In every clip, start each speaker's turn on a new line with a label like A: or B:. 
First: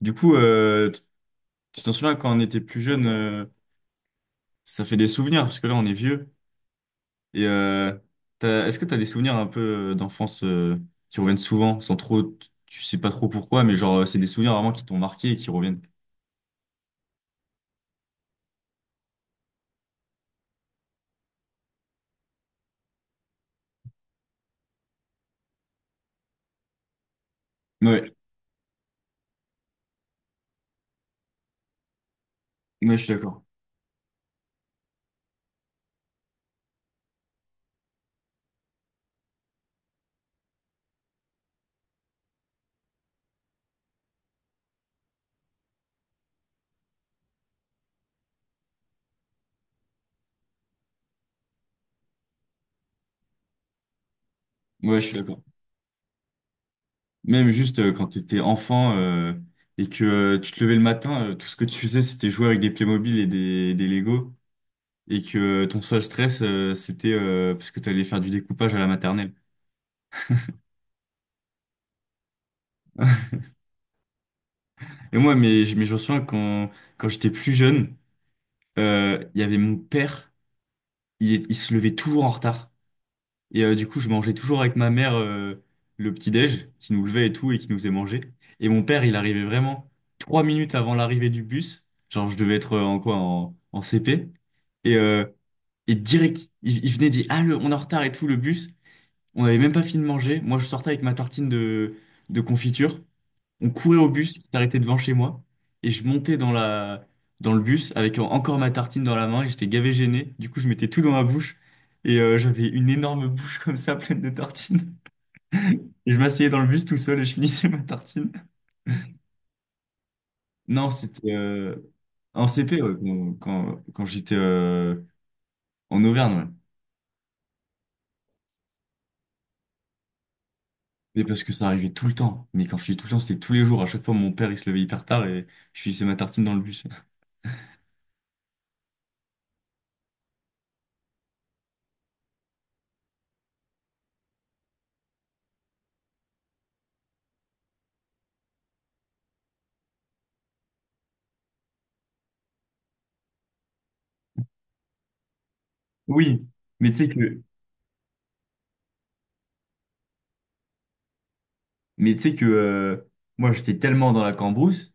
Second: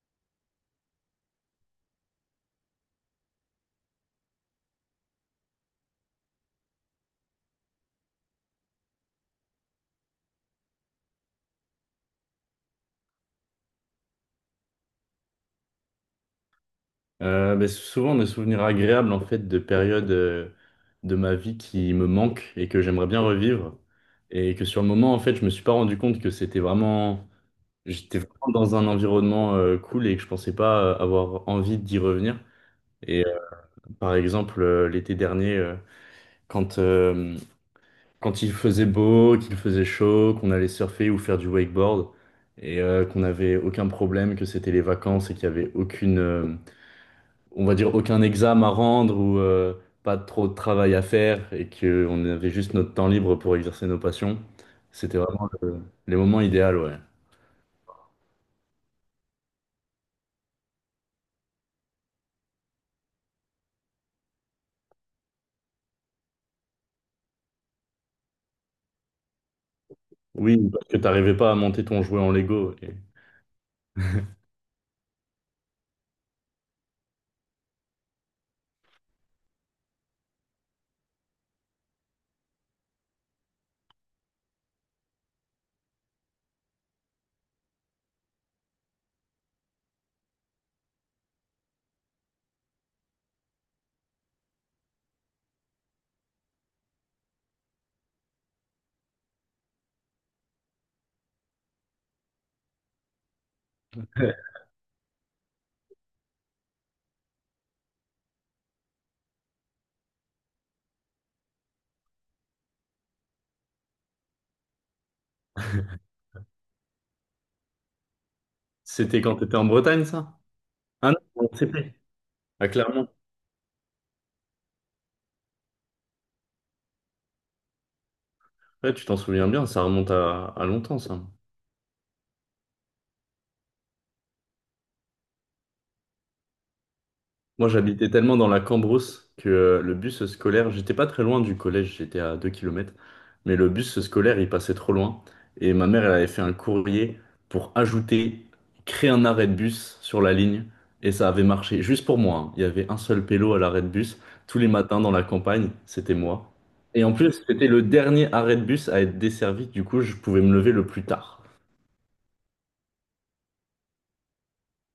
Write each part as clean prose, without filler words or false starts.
A: Du coup, tu t'en souviens quand on était plus jeune, ça fait des souvenirs parce que là on est vieux. Et est-ce que t'as des souvenirs un peu d'enfance qui reviennent souvent, sans trop, tu sais pas trop pourquoi, mais genre c'est des souvenirs vraiment qui t'ont marqué et qui reviennent.
B: Ben, souvent des souvenirs agréables en fait de périodes de ma vie qui me manquent et que j'aimerais bien revivre et que sur le moment en fait je me suis pas rendu compte que c'était vraiment,
A: Ouais,
B: j'étais vraiment dans un environnement cool et que je pensais pas avoir envie d'y revenir
A: ouais, je suis
B: et
A: d'accord.
B: par exemple l'été dernier quand euh, quand il faisait beau qu'il faisait chaud qu'on allait surfer ou faire du wakeboard et qu'on n'avait aucun problème que c'était les vacances et qu'il y avait aucune on va dire, aucun examen à rendre ou pas trop de travail à faire et qu'on avait juste notre temps libre pour exercer nos passions.
A: Ouais, je suis
B: C'était
A: d'accord.
B: vraiment les moments idéaux, ouais.
A: Même juste quand t'étais enfant et que tu te levais le matin, tout ce que tu faisais c'était jouer avec des Playmobil et des Lego et que ton seul stress c'était parce que t'allais faire du découpage à la maternelle.
B: Oui, parce que t'arrivais pas à monter ton jouet en Lego.
A: Et moi, mais, mais je me souviens quand, quand j'étais plus jeune, il y avait mon père, il se levait toujours en retard. Et du coup, je mangeais toujours avec ma mère le petit-déj, qui nous levait et tout, et qui nous faisait manger. Et mon père, il arrivait vraiment 3 minutes avant l'arrivée du bus. Genre, je devais être en quoi, en CP. Et, euh, et direct, il venait dire, Ah, on est en retard et tout, le bus. On n'avait même pas fini de manger. Moi, je sortais avec ma tartine de confiture. On courait au bus qui s'arrêtait devant chez moi et je montais dans le bus avec encore ma tartine dans la main et j'étais gavé gêné. Du coup, je mettais tout dans ma bouche et j'avais une énorme bouche comme ça pleine de tartines. Et je m'asseyais dans le bus tout seul et je finissais ma tartine.
B: C'était quand t'étais en Bretagne, ça?
A: Non,
B: Ah
A: c'était
B: non, en CP.
A: en
B: Ah,
A: CP, ouais,
B: Clermont.
A: quand j'étais en Auvergne. Ouais.
B: Ouais, tu t'en souviens bien, ça remonte à longtemps, ça.
A: Mais parce que ça arrivait tout le temps. Mais quand je dis tout le temps, c'était tous les jours. À chaque fois, mon père il se levait hyper tard et je finissais ma tartine dans le bus.
B: Moi, j'habitais tellement dans la Cambrousse que le bus scolaire, j'étais pas très loin du collège, j'étais à 2 kilomètres, mais le bus scolaire, il passait trop loin. Et ma mère, elle avait fait un courrier pour ajouter, créer un arrêt de bus sur la ligne, et ça avait marché. Juste pour moi, hein. Il y avait un seul pélo à l'arrêt de bus, tous les matins dans la campagne, c'était
A: Oui,
B: moi.
A: mais tu
B: Et
A: sais
B: en
A: que
B: plus, c'était le dernier arrêt de bus à être desservi, du coup, je pouvais me lever le plus tard.
A: mais tu sais que moi, j'étais tellement dans la cambrousse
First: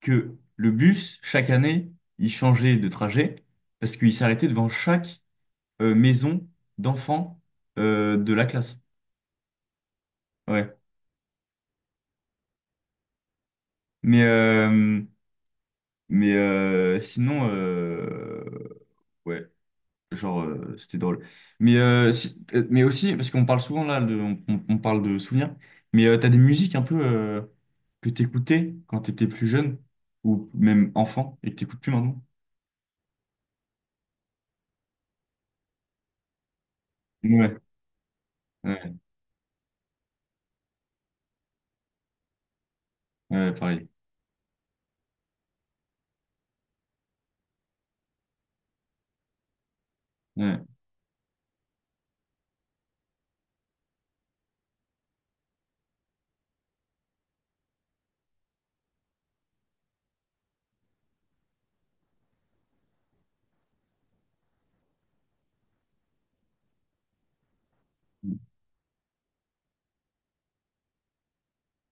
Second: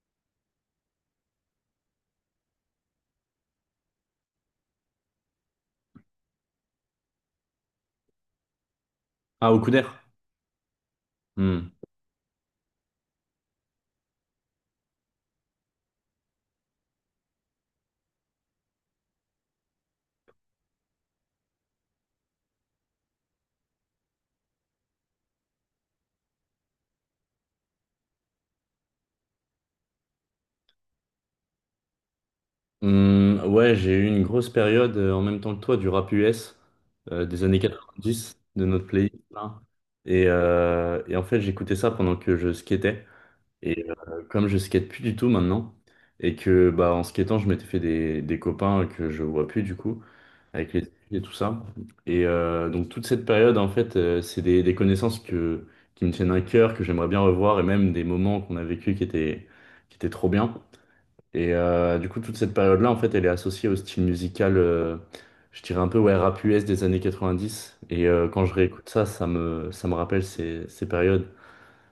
A: que le bus, chaque année, il changeait de trajet parce qu'il s'arrêtait devant chaque maison d'enfants de la classe.
B: Ah, au Couder?
A: Ouais.
B: Hmm.
A: Mais, euh, mais sinon, ouais, genre, c'était drôle. Mais, si- mais aussi, parce qu'on parle souvent là, on parle de souvenirs, mais t'as des musiques un peu que t'écoutais quand t'étais plus jeune ou même enfant et que t'écoutes plus maintenant?
B: Ouais, j'ai eu une grosse période en même temps que toi du rap US des
A: Ouais.
B: années 90 de notre
A: Ouais,
B: playlist là. Et en fait, j'écoutais ça pendant que je skatais.
A: ouais,
B: Et
A: pareil.
B: comme je skate plus du tout maintenant, et que bah en skatant, je m'étais fait des copains que je vois plus du coup,
A: Ouais.
B: avec les filles et tout ça. Et donc toute cette période, en fait, c'est des connaissances que, qui me tiennent à cœur, que j'aimerais bien revoir, et même des moments qu'on a vécu qui étaient trop bien. Et du coup, toute cette période-là, en fait, elle est associée au style musical, je dirais un peu, ouais, rap US des années 90. Et quand je réécoute ça, ça me rappelle ces périodes.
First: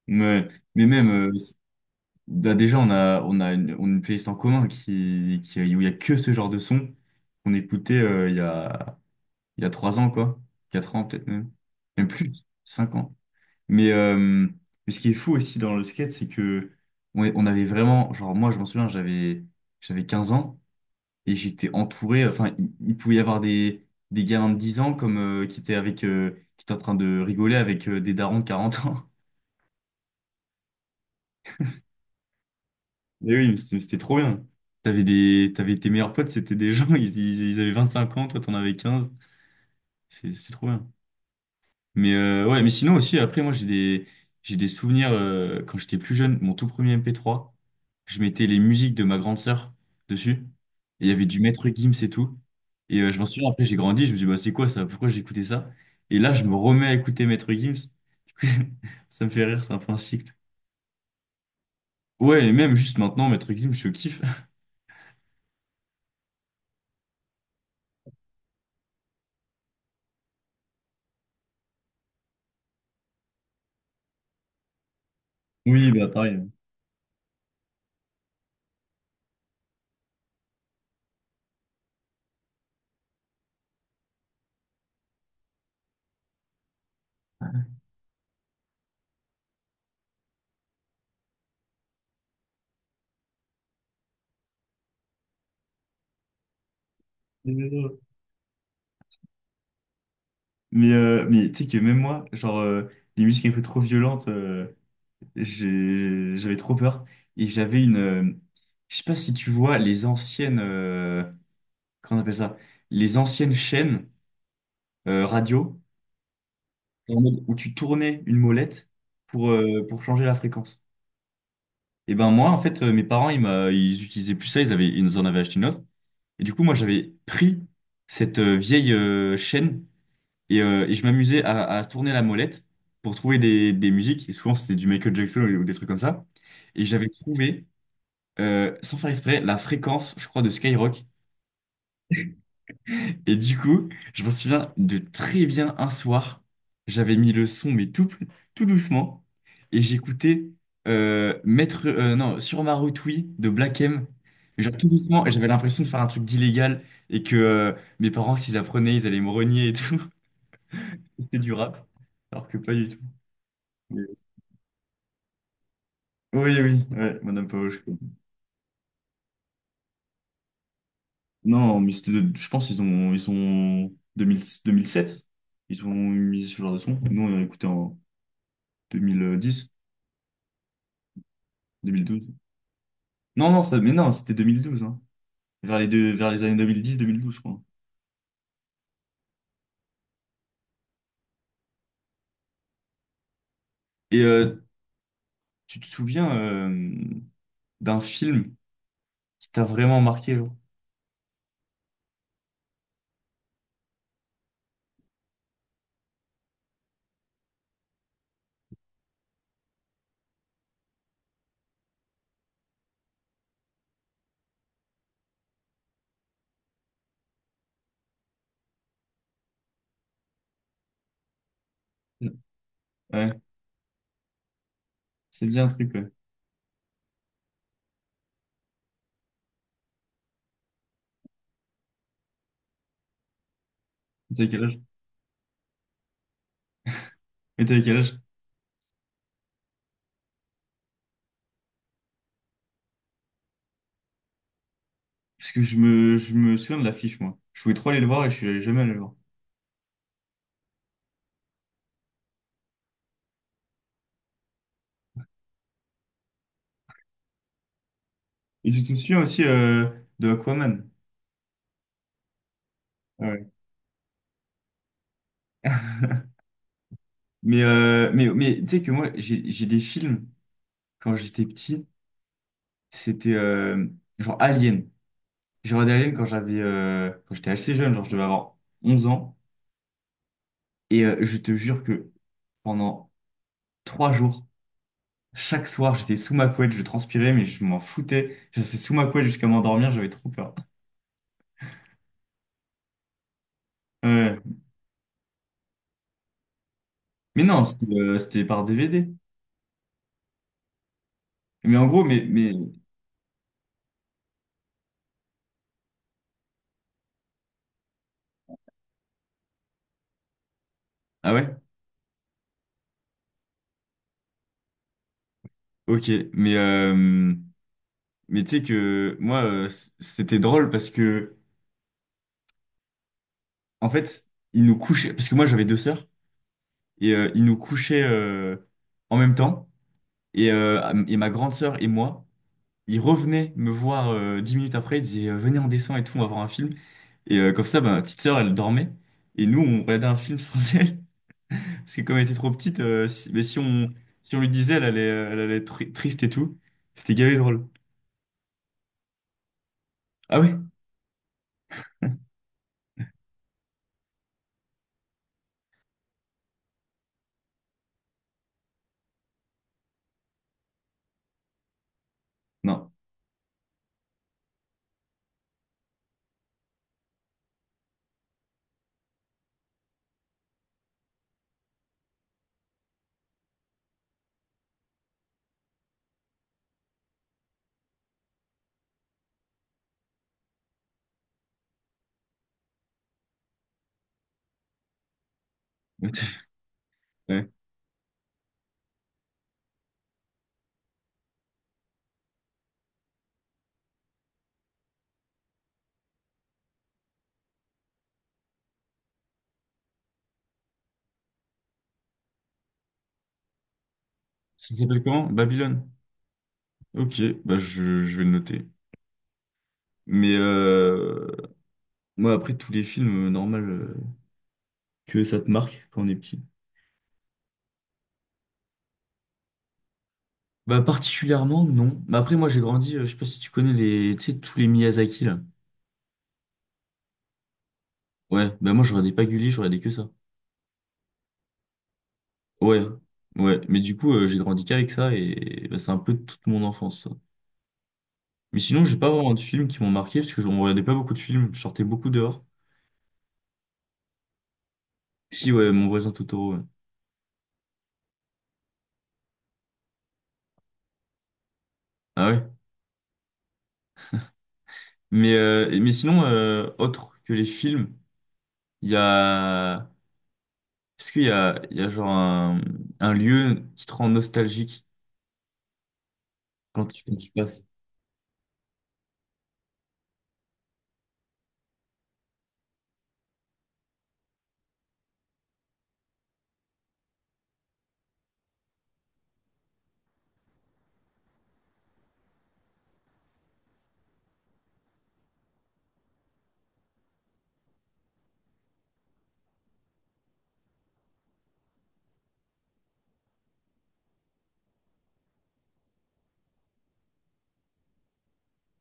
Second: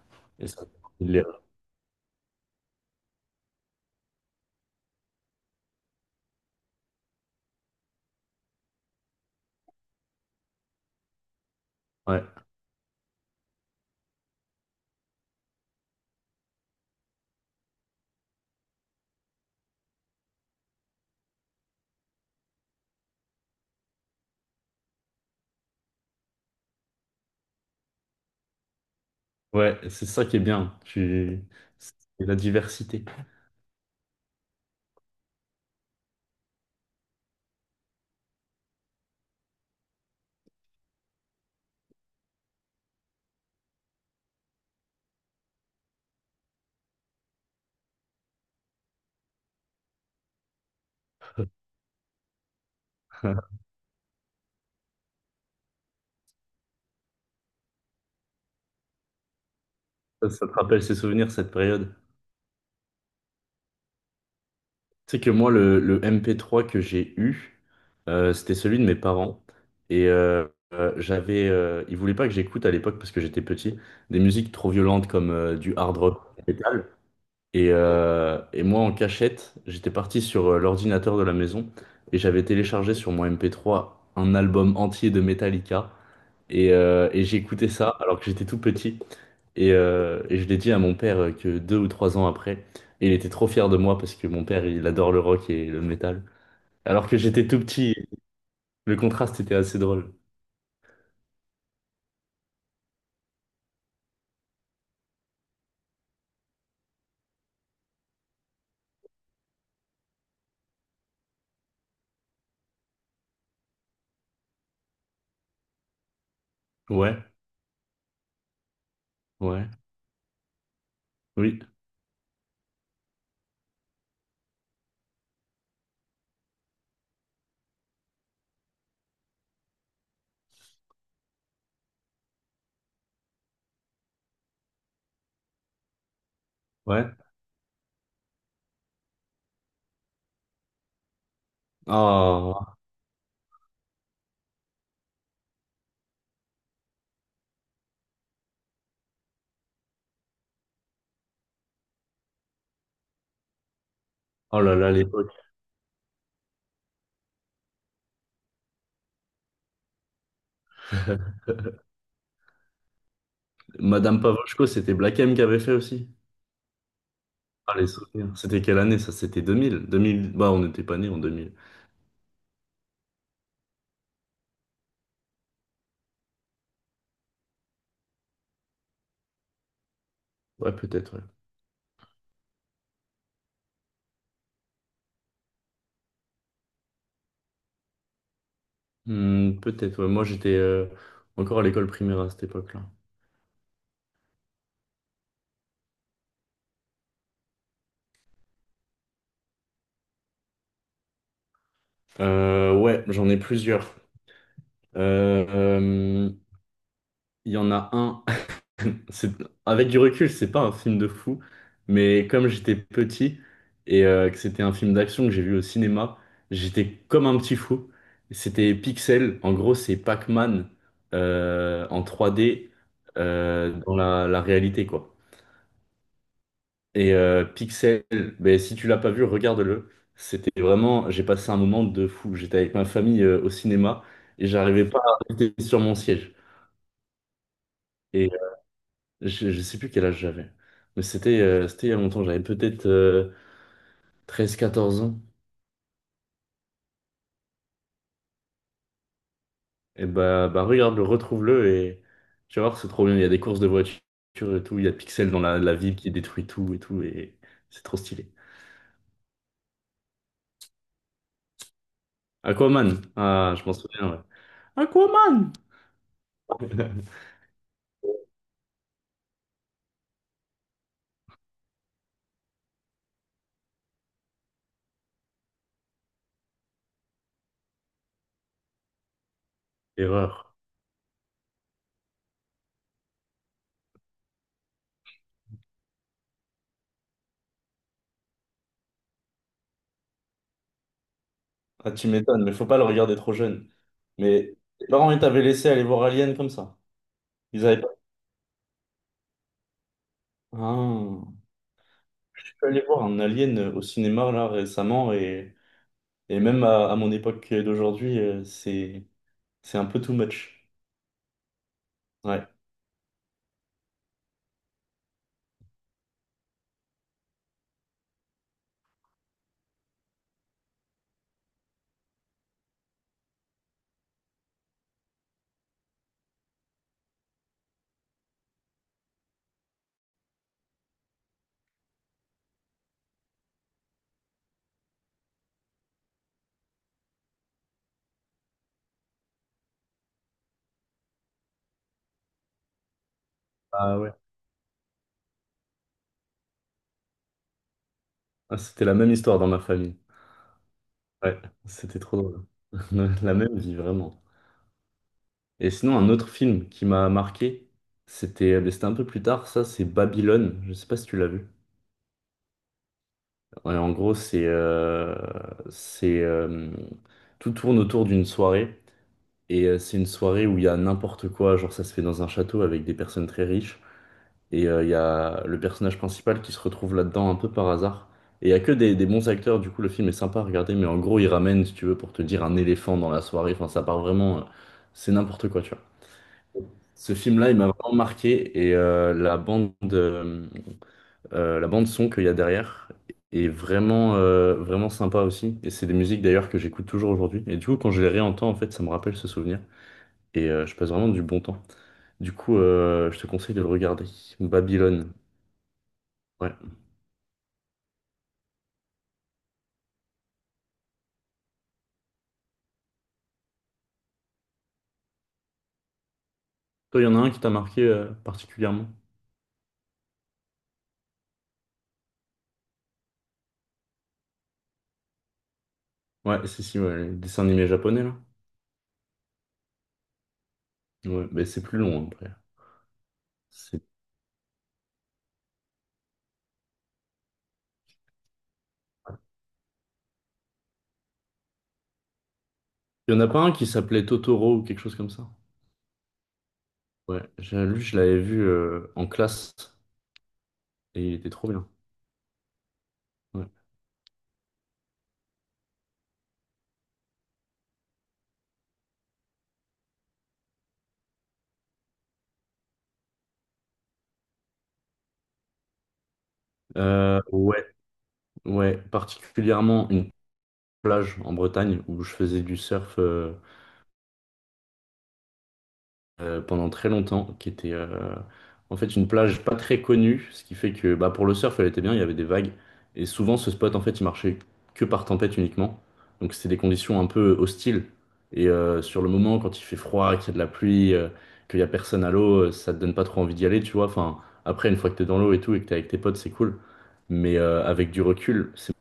A: Mais,
B: Et ça-
A: mais même,
B: les-
A: bah, déjà, on a une playlist en commun qui, où il n'y a que ce genre de son qu'on écoutait il y a 3 ans, quoi. Quatre ans, peut-être même. Même
B: ouais,
A: plus, 5 ans. Mais, euh, mais ce qui est fou aussi dans le skate, c'est que on avait vraiment, genre, moi, je m'en souviens, j'avais 15 ans et j'étais entouré, enfin, il pouvait y avoir des gamins de 10 ans comme, qui étaient avec, qui étaient en train de rigoler avec des darons de 40 ans.
B: ouais, c'est ça qui est bien. C'est la diversité.
A: Mais oui, mais c'était trop bien. T'avais tes meilleurs potes, c'était des gens, ils avaient 5 ans, toi t'en avais 15. C'est trop bien. Ouais, mais sinon aussi, après, moi j'ai des souvenirs quand j'étais plus jeune, mon tout premier MP3, je mettais les musiques de ma grande sœur dessus. Et il y avait du Maître Gims et tout. Et je m'en souviens, après j'ai grandi, je me dis, bah c'est quoi ça? Pourquoi j'écoutais ça? Et là, je me remets à écouter Maître Gims. Ça me fait rire, c'est un peu un
B: Ça,
A: cycle.
B: ça te rappelle ces souvenirs, cette période.
A: Ouais, et même juste maintenant, Maître Gims, je kiffe.
B: Tu sais que moi, le MP3 que j'ai eu, c'était celui de mes parents. Et ils voulaient pas que j'écoute à l'époque parce que j'étais petit, des musiques trop violentes comme du
A: Oui,
B: hard
A: bah
B: rock, du
A: pareil.
B: métal. Et moi, en cachette, j'étais parti sur l'ordinateur de la maison et j'avais téléchargé sur mon MP3 un album entier de Metallica. Et j'écoutais ça alors que j'étais tout petit. Et je l'ai dit à mon père que 2 ou 3 ans après. Et il était trop fier de moi parce que mon père, il adore le rock et le métal. Alors que j'étais tout petit, le contraste était assez drôle.
A: Mais tu sais que même moi, genre, les musiques un peu trop violentes, j'avais trop peur. Et j'avais une. Je sais pas si tu vois les anciennes. Comment on appelle ça? Les anciennes chaînes radio, en
B: Ouais,
A: mode où tu tournais une molette pour,
B: ouais,
A: euh, pour changer la fréquence.
B: oui,
A: Et ben moi, en fait, mes parents, ils utilisaient plus ça, ils en avaient acheté une autre. Et du coup, moi, j'avais pris cette vieille chaîne. Et je m'amusais à se tourner la molette pour trouver des musiques. Et souvent, c'était du Michael Jackson ou des trucs comme ça. Et
B: ouais.
A: j'avais trouvé, sans faire exprès, la fréquence, je crois, de Skyrock.
B: Oh,
A: Et du coup, je m'en souviens de très bien un soir, j'avais mis le son, mais tout, tout doucement. Et j'écoutais Maître, non, Sur ma route, oui, de Black M.
B: oh
A: Mais genre
B: là
A: tout
B: là,
A: doucement,
B: l'époque.
A: et j'avais l'impression de faire un truc d'illégal et que mes parents, s'ils apprenaient, ils allaient me renier et tout. C'était du rap, alors que pas du tout.
B: Madame Pavoshko, c'était Black M qui avait fait aussi.
A: Oui, oui, ouais, Madame
B: Ah,
A: Paoche.
B: les souvenirs. C'était quelle année ça? C'était 2000. 2000. Bah, on n'était pas nés en 2000.
A: Non, mais je pense qu'ils ont, ils sont 2007. Ils ont mis ce genre de son. Nous, on a écouté en 2010,
B: Ouais, peut-être, ouais.
A: 2012. Non, non, ça, mais non, c'était 2012, hein. Vers les années 2010-2012, je crois.
B: Hmm, peut-être, ouais. Moi, j'étais encore à l'école primaire à cette époque-là.
A: Et tu te souviens d'un film qui t'a vraiment marqué, genre?
B: Ouais, j'en ai plusieurs. Euh, euh, Il y en a un. C'est- Avec du recul, c'est pas un film de fou, mais comme j'étais petit et que c'était un film d'action que j'ai vu au cinéma, j'étais comme un petit fou. C'était Pixel, en gros, c'est Pac-Man en 3D
A: Ouais,
B: dans la réalité, quoi.
A: c'est bien un truc, ouais.
B: Et Pixel, ben, si tu l'as pas vu, regarde-le. C'était vraiment, j'ai passé un moment de fou. J'étais avec ma famille au cinéma
A: Et
B: et
A: t'avais quel âge?
B: j'arrivais pas à rester sur mon siège.
A: Et t'avais quel âge?
B: Et je sais plus quel âge j'avais, mais c'était il y a longtemps, j'avais peut-être 13-14 ans.
A: Parce que je me souviens de l'affiche, moi. Je voulais trop aller le voir et je suis jamais allé le voir.
B: Et bah, bah regarde-le, retrouve-le et tu vas voir, c'est trop bien. Il y a des courses de voitures et tout, il y a Pixel dans la ville qui détruit tout et tout, et c'est trop stylé.
A: Et tu te souviens aussi de Aquaman?
B: Aquaman, ah, je m'en souviens, ouais. Aquaman!
A: Mais tu sais que moi, j'ai des films, quand j'étais petit, c'était genre Alien. J'ai regardé Alien quand j'étais assez jeune, genre je devais avoir 11 ans.
B: Erreur.
A: Et je te jure que pendant 3 jours, chaque soir, j'étais sous ma couette, je transpirais, mais je m'en foutais. Je restais sous ma couette jusqu'à m'endormir, j'avais trop peur.
B: Ah, tu m'étonnes, mais faut pas le regarder trop jeune.
A: Ouais.
B: Mais tes parents, ils t'avaient laissé aller voir Alien comme ça.
A: Mais non,
B: Ils avaient
A: c'était
B: pas.
A: euh, c'était par DVD.
B: Ah.
A: Mais en gros, mais,
B: Je
A: mais...
B: suis allé voir un Alien au cinéma là récemment Et même à mon époque d'aujourd'hui, c'est un peu too much.
A: Ah ouais?
B: Ouais.
A: Ok. Mais tu sais que moi, c'était drôle parce que... En fait, ils nous couchaient, parce que moi j'avais 2 sœurs, et ils nous couchaient en même temps. Et ma grande sœur et moi, ils revenaient me voir 10 minutes après, ils disaient venez, on descend et tout, on va voir un film. Et comme ça, bah, ma petite sœur, elle dormait. Et nous, on regardait un film sans elle. Parce que comme elle était trop petite, euh, si, mais si on,
B: Ah ouais.
A: si on lui disait, elle allait être triste et tout. C'était gavé de drôle.
B: Ah, c'était la même histoire dans ma famille.
A: Ah ouais?
B: Ouais, c'était trop drôle. La même vie, vraiment. Et sinon, un autre film qui m'a marqué, c'était mais c'était un peu plus tard, ça, c'est Babylone. Je sais pas si tu l'as vu.
A: Non.
B: Ouais, en gros, c'est tout tourne autour d'une soirée. Et c'est une soirée où il y a n'importe quoi, genre ça se fait dans un château avec des personnes très riches. Et il y a le personnage principal qui se retrouve là-dedans un peu par hasard. Et il y a que des bons acteurs, du coup le film est sympa à regarder, mais en gros il ramène, si tu veux, pour te dire un éléphant dans la soirée. Enfin, ça part vraiment, c'est n'importe quoi, tu vois. Ce
A: Ouais.
B: film-là, il m'a vraiment marqué et la bande son qu'il y a derrière est vraiment sympa aussi. Et c'est des musiques d'ailleurs que j'écoute toujours aujourd'hui. Et du coup, quand je les réentends, en fait, ça me rappelle ce souvenir et je passe vraiment du bon temps. Du coup, je te conseille de le regarder.
A: Ça s'appelle
B: Babylone.
A: comment? Babylone.
B: Ouais.
A: Ok, bah je vais le noter. Mais moi, après, tous les films, normal, que ça te marque quand on est petit.
B: Toi, il y en a un qui t'a marqué particulièrement.
A: Bah, particulièrement, non. Mais après, moi, j'ai grandi, je sais pas si tu connais tu sais, tous les Miyazaki, là.
B: Ouais, si, si, ouais, les dessins animés japonais, là.
A: Ouais, bah, moi, je regardais pas Gulli, je regardais que ça.
B: Ouais, mais c'est plus long après.
A: Ouais, ouais. Mais
B: C'est-
A: du coup, j'ai grandi qu'avec ça et bah, c'est un peu toute mon enfance, ça. Mais sinon, j'ai pas vraiment de films qui m'ont marqué parce que je on regardait pas beaucoup de films, je sortais beaucoup dehors.
B: Il y en a pas un qui s'appelait Totoro ou quelque chose comme ça.
A: Si, ouais, Mon voisin Totoro, ouais.
B: Ouais, lui, je l'avais vu en classe et il était trop bien.
A: Ah ouais.
B: Ouais.
A: Mais sinon, autre que les films, il y a. Est-ce qu'il y a genre un lieu qui te rend nostalgique quand tu, quand tu passes?
B: Ouais, ouais, particulièrement une plage en Bretagne où je faisais du surf, pendant très longtemps, qui était en fait une plage pas très connue, ce qui fait que bah, pour le surf, elle était bien, il y avait des vagues, et souvent ce spot, en fait, il marchait que par tempête uniquement, donc c'était des conditions un peu hostiles, et sur le moment, quand il fait froid, qu'il y a de la pluie, qu'il y a personne à l'eau, ça te donne pas trop envie d'y aller, tu vois, enfin, après, une fois que t'es dans l'eau et tout, et que t'es avec tes potes, c'est cool, mais avec du recul, c'est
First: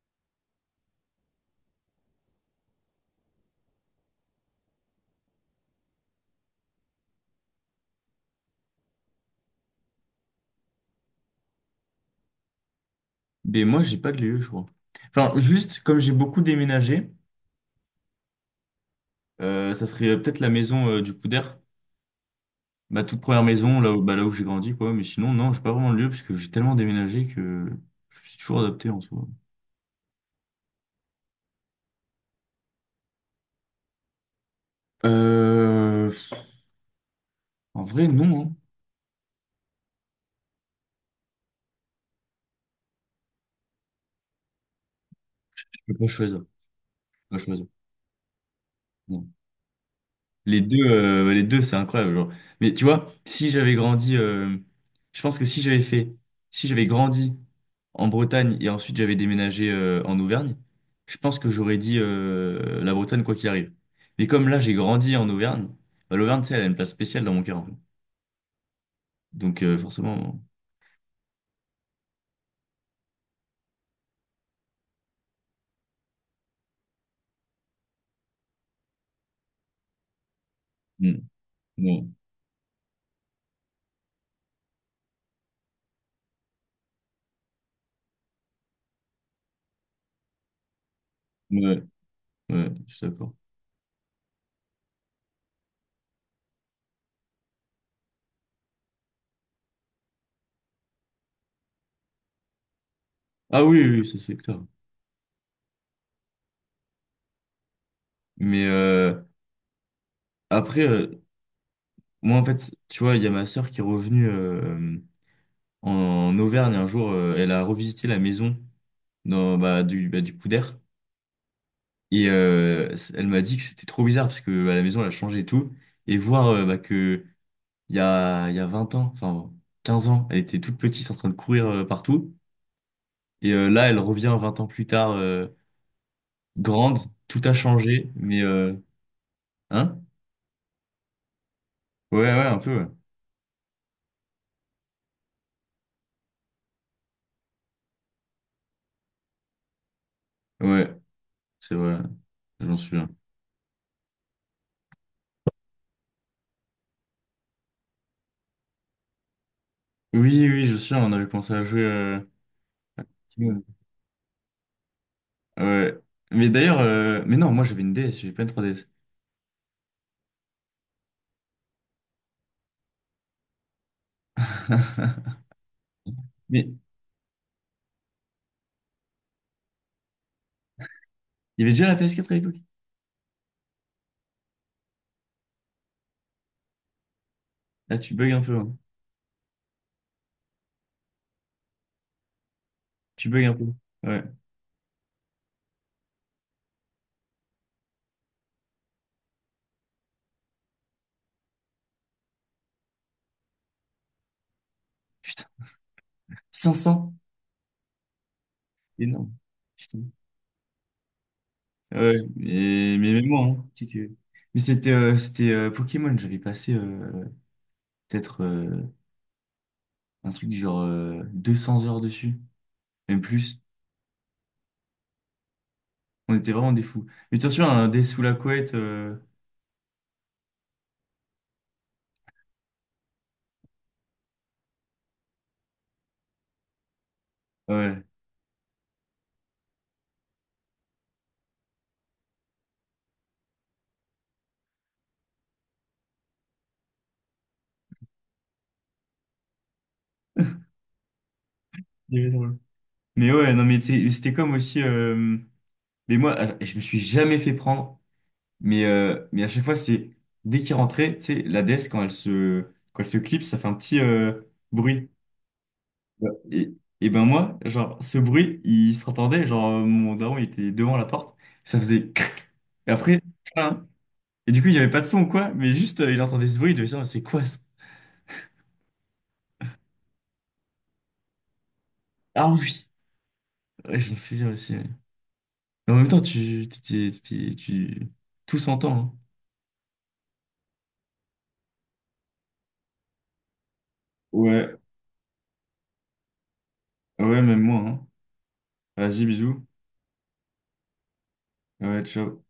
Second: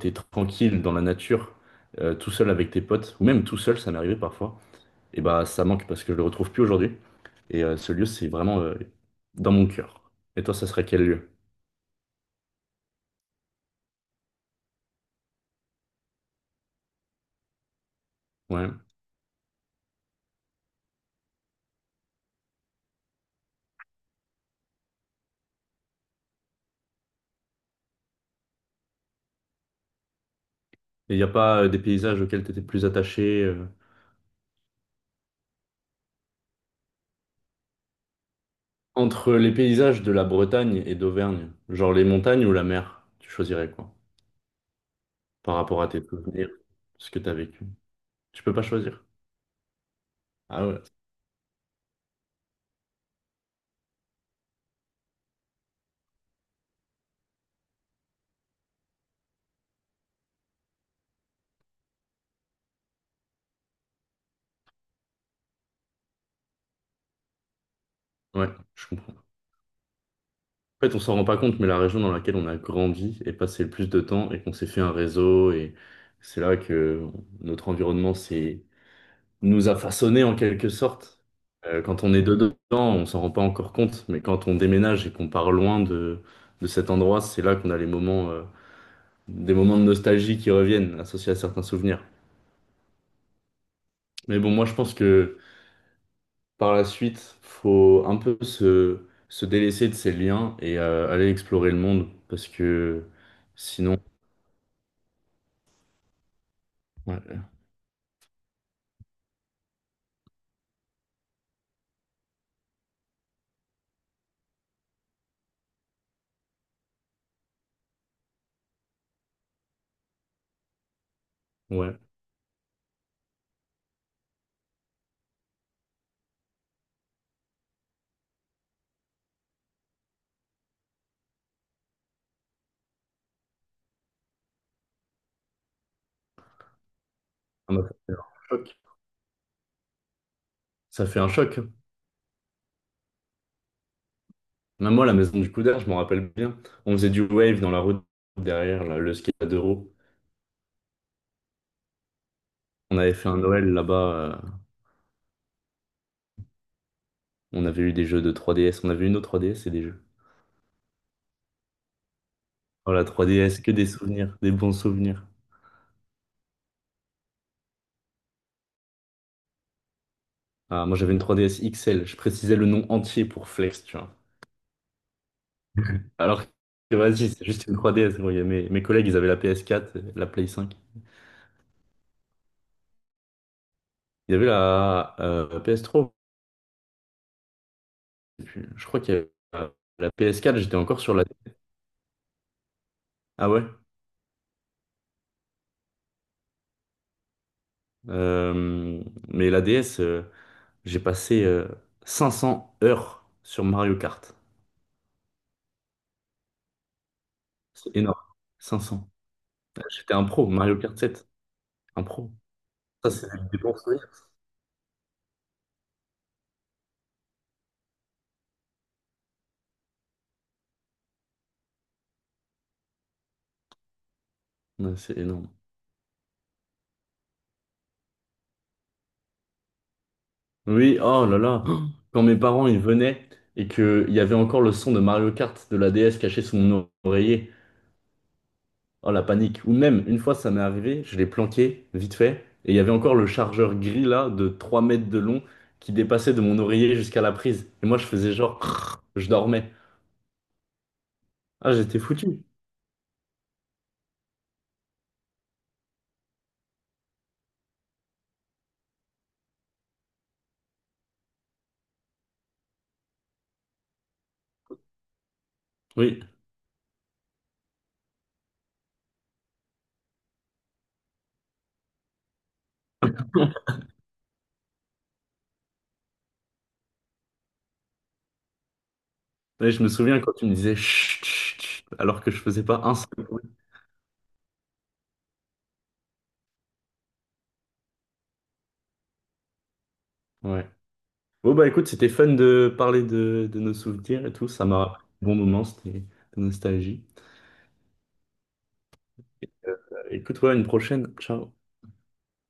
B: t'es tranquille dans la nature, tout seul avec tes potes, ou même tout seul, ça m'est arrivé parfois. Et bah ça manque parce que je le retrouve plus aujourd'hui. Et ce lieu, c'est vraiment dans mon cœur. Et toi, ça serait quel lieu?
A: Mais moi, j'ai pas de lieu, je crois. Enfin, juste, comme j'ai beaucoup déménagé,
B: Ouais.
A: ça serait peut-être la maison du coup d'air. Ma toute première maison, là où, bah, là où j'ai grandi, quoi. Mais sinon, non, j'ai pas vraiment de lieu, parce que j'ai tellement déménagé que je me suis toujours adapté en soi.
B: Et il n'y a pas des paysages auxquels tu étais plus attaché
A: Euh, En vrai, non, hein.
B: entre les paysages de la Bretagne et d'Auvergne, genre les montagnes ou la mer, tu choisirais quoi? Par rapport à
A: Je peux
B: tes
A: pas choisir. Je
B: souvenirs, ce que tu as
A: peux pas
B: vécu.
A: choisir.
B: Tu peux pas choisir. Ah ouais.
A: Les deux, c'est incroyable, genre. Mais tu vois, si j'avais grandi, je pense que si j'avais grandi en Bretagne et ensuite j'avais déménagé en Auvergne, je pense que j'aurais dit la Bretagne quoi qu'il arrive. Mais comme là j'ai grandi en Auvergne, bah, l'Auvergne, tu sais, elle a une place spéciale dans mon cœur, en fait.
B: Ouais, je comprends.
A: Donc forcément.
B: En fait, on s'en rend pas compte, mais la région dans laquelle on a grandi et passé le plus de temps et qu'on s'est fait un réseau et c'est là que notre environnement s'est nous a façonnés en quelque
A: Mm,
B: sorte. Quand
A: ouais,
B: on est dedans, on s'en rend pas encore compte, mais quand on déménage et qu'on part loin de cet endroit, c'est là qu'on a des moments de nostalgie qui reviennent, associés à certains
A: ouais,
B: souvenirs.
A: ouais, je suis d'accord.
B: Mais bon, moi je pense que par la suite, faut un peu se délaisser de ces liens et aller explorer le monde, parce que
A: Ah oui,
B: sinon,
A: oui, oui, ça c'est clair.
B: ouais,
A: Mais après, moi en fait, tu vois, il y a ma sœur qui est revenue, en Auvergne un jour, elle a revisité la maison bah, bah, du coup.
B: ouais,
A: Elle m'a dit que c'était trop bizarre parce que bah, la maison elle a changé et tout. Et voir bah, que il y a 20 ans, enfin 15 ans, elle était toute petite en train de courir partout. Et là, elle revient 20 ans plus tard, grande, tout a
B: ça m'a fait
A: changé.
B: un
A: Mais euh,
B: choc.
A: hein?
B: Ça fait un choc.
A: Ouais, ouais, un peu. Ouais,
B: Même moi, la maison du Coudert, je m'en rappelle bien. On faisait du wave dans la route derrière, là, le ski à deux roues.
A: ouais, c'est vrai, je m'en
B: On
A: souviens.
B: avait fait un Noël là-bas. On avait eu des jeux de 3DS. On avait une autre 3DS et des jeux.
A: Oui, oui, on avait commencé à jouer.
B: Oh, la 3DS, que des souvenirs, des bons souvenirs.
A: Ouais. Mais d'ailleurs, non, moi j'avais une DS, j'avais pas une 3DS.
B: Ah, moi, j'avais une 3DS XL. Je précisais le nom entier pour flex, tu vois. Alors
A: Mais
B: que, vas-y, c'est juste une 3DS, gros. Il y a mes collègues, ils avaient la PS4, la Play 5.
A: il y avait déjà la PS4 à l'époque?
B: Il y avait la PS3.
A: Là, tu bugs un
B: Je sais
A: peu,
B: plus.
A: hein.
B: Je crois qu'il y avait la PS4, j'étais encore sur la.
A: Tu bugs
B: Ah
A: un
B: ouais?
A: peu. Ouais.
B: Euh, mais la DS, j'ai passé 500 heures sur Mario Kart.
A: Putain. 500.
B: C'est énorme. 500.
A: Énorme. Putain.
B: J'étais un pro, Mario Kart 7, un
A: Ouais,
B: pro.
A: mais,
B: Ça,
A: mais même
B: c'est
A: moi,
B: des
A: hein,
B: bons
A: c'est
B: souvenirs.
A: que... Mais c'était Pokémon, j'avais passé peut-être un truc du genre 200 heures dessus, même plus.
B: Ouais, c'est énorme.
A: On était vraiment des fous. Mais attention, un dé sous la couette.
B: Oui, oh là là. Quand mes parents ils venaient et qu'il y avait encore le son de Mario Kart de la DS caché sous mon oreiller.
A: Ouais.
B: Oh la panique. Ou même, une fois ça m'est arrivé, je l'ai planqué vite fait, et il y avait encore le chargeur gris là de 3 mètres de long qui dépassait de mon oreiller jusqu'à la prise. Et moi je faisais genre, crrr, je dormais. Ah j'étais
A: Il est
B: foutu.
A: drôle. Mais ouais, non, mais c'était comme aussi... Mais moi, ah, je me suis jamais fait prendre. Mais à chaque fois, c'est dès qu'il rentrait, tu sais, la déesse, quand quand elle se clipse, ça fait un petit bruit.
B: Oui.
A: Ouais. Et ben moi, genre, ce bruit, il s'entendait. Genre, mon daron, il était devant la porte, ça faisait crac. Et après, crin. Et du coup, il n'y avait pas de son ou quoi, mais juste, il entendait ce bruit, il devait se dire, c'est quoi ça?
B: Et je me souviens quand tu me disais chut, chut, chut, alors que je
A: Ah
B: faisais pas
A: oui,
B: un seul bruit.
A: ouais, je me souviens aussi, ouais. Mais en même temps, tu, t'étais- t'étais- tu, tout s'entend, hein.
B: Ouais. Bon bah écoute, c'était fun de parler de nos souvenirs et tout. Ça
A: Ouais,
B: m'a bon moment, c'était de nostalgie.
A: ouais, même moi, hein. Vas-y,
B: Et,
A: bisous.
B: écoute, ouais, une prochaine. Ciao.
A: Ouais, ciao.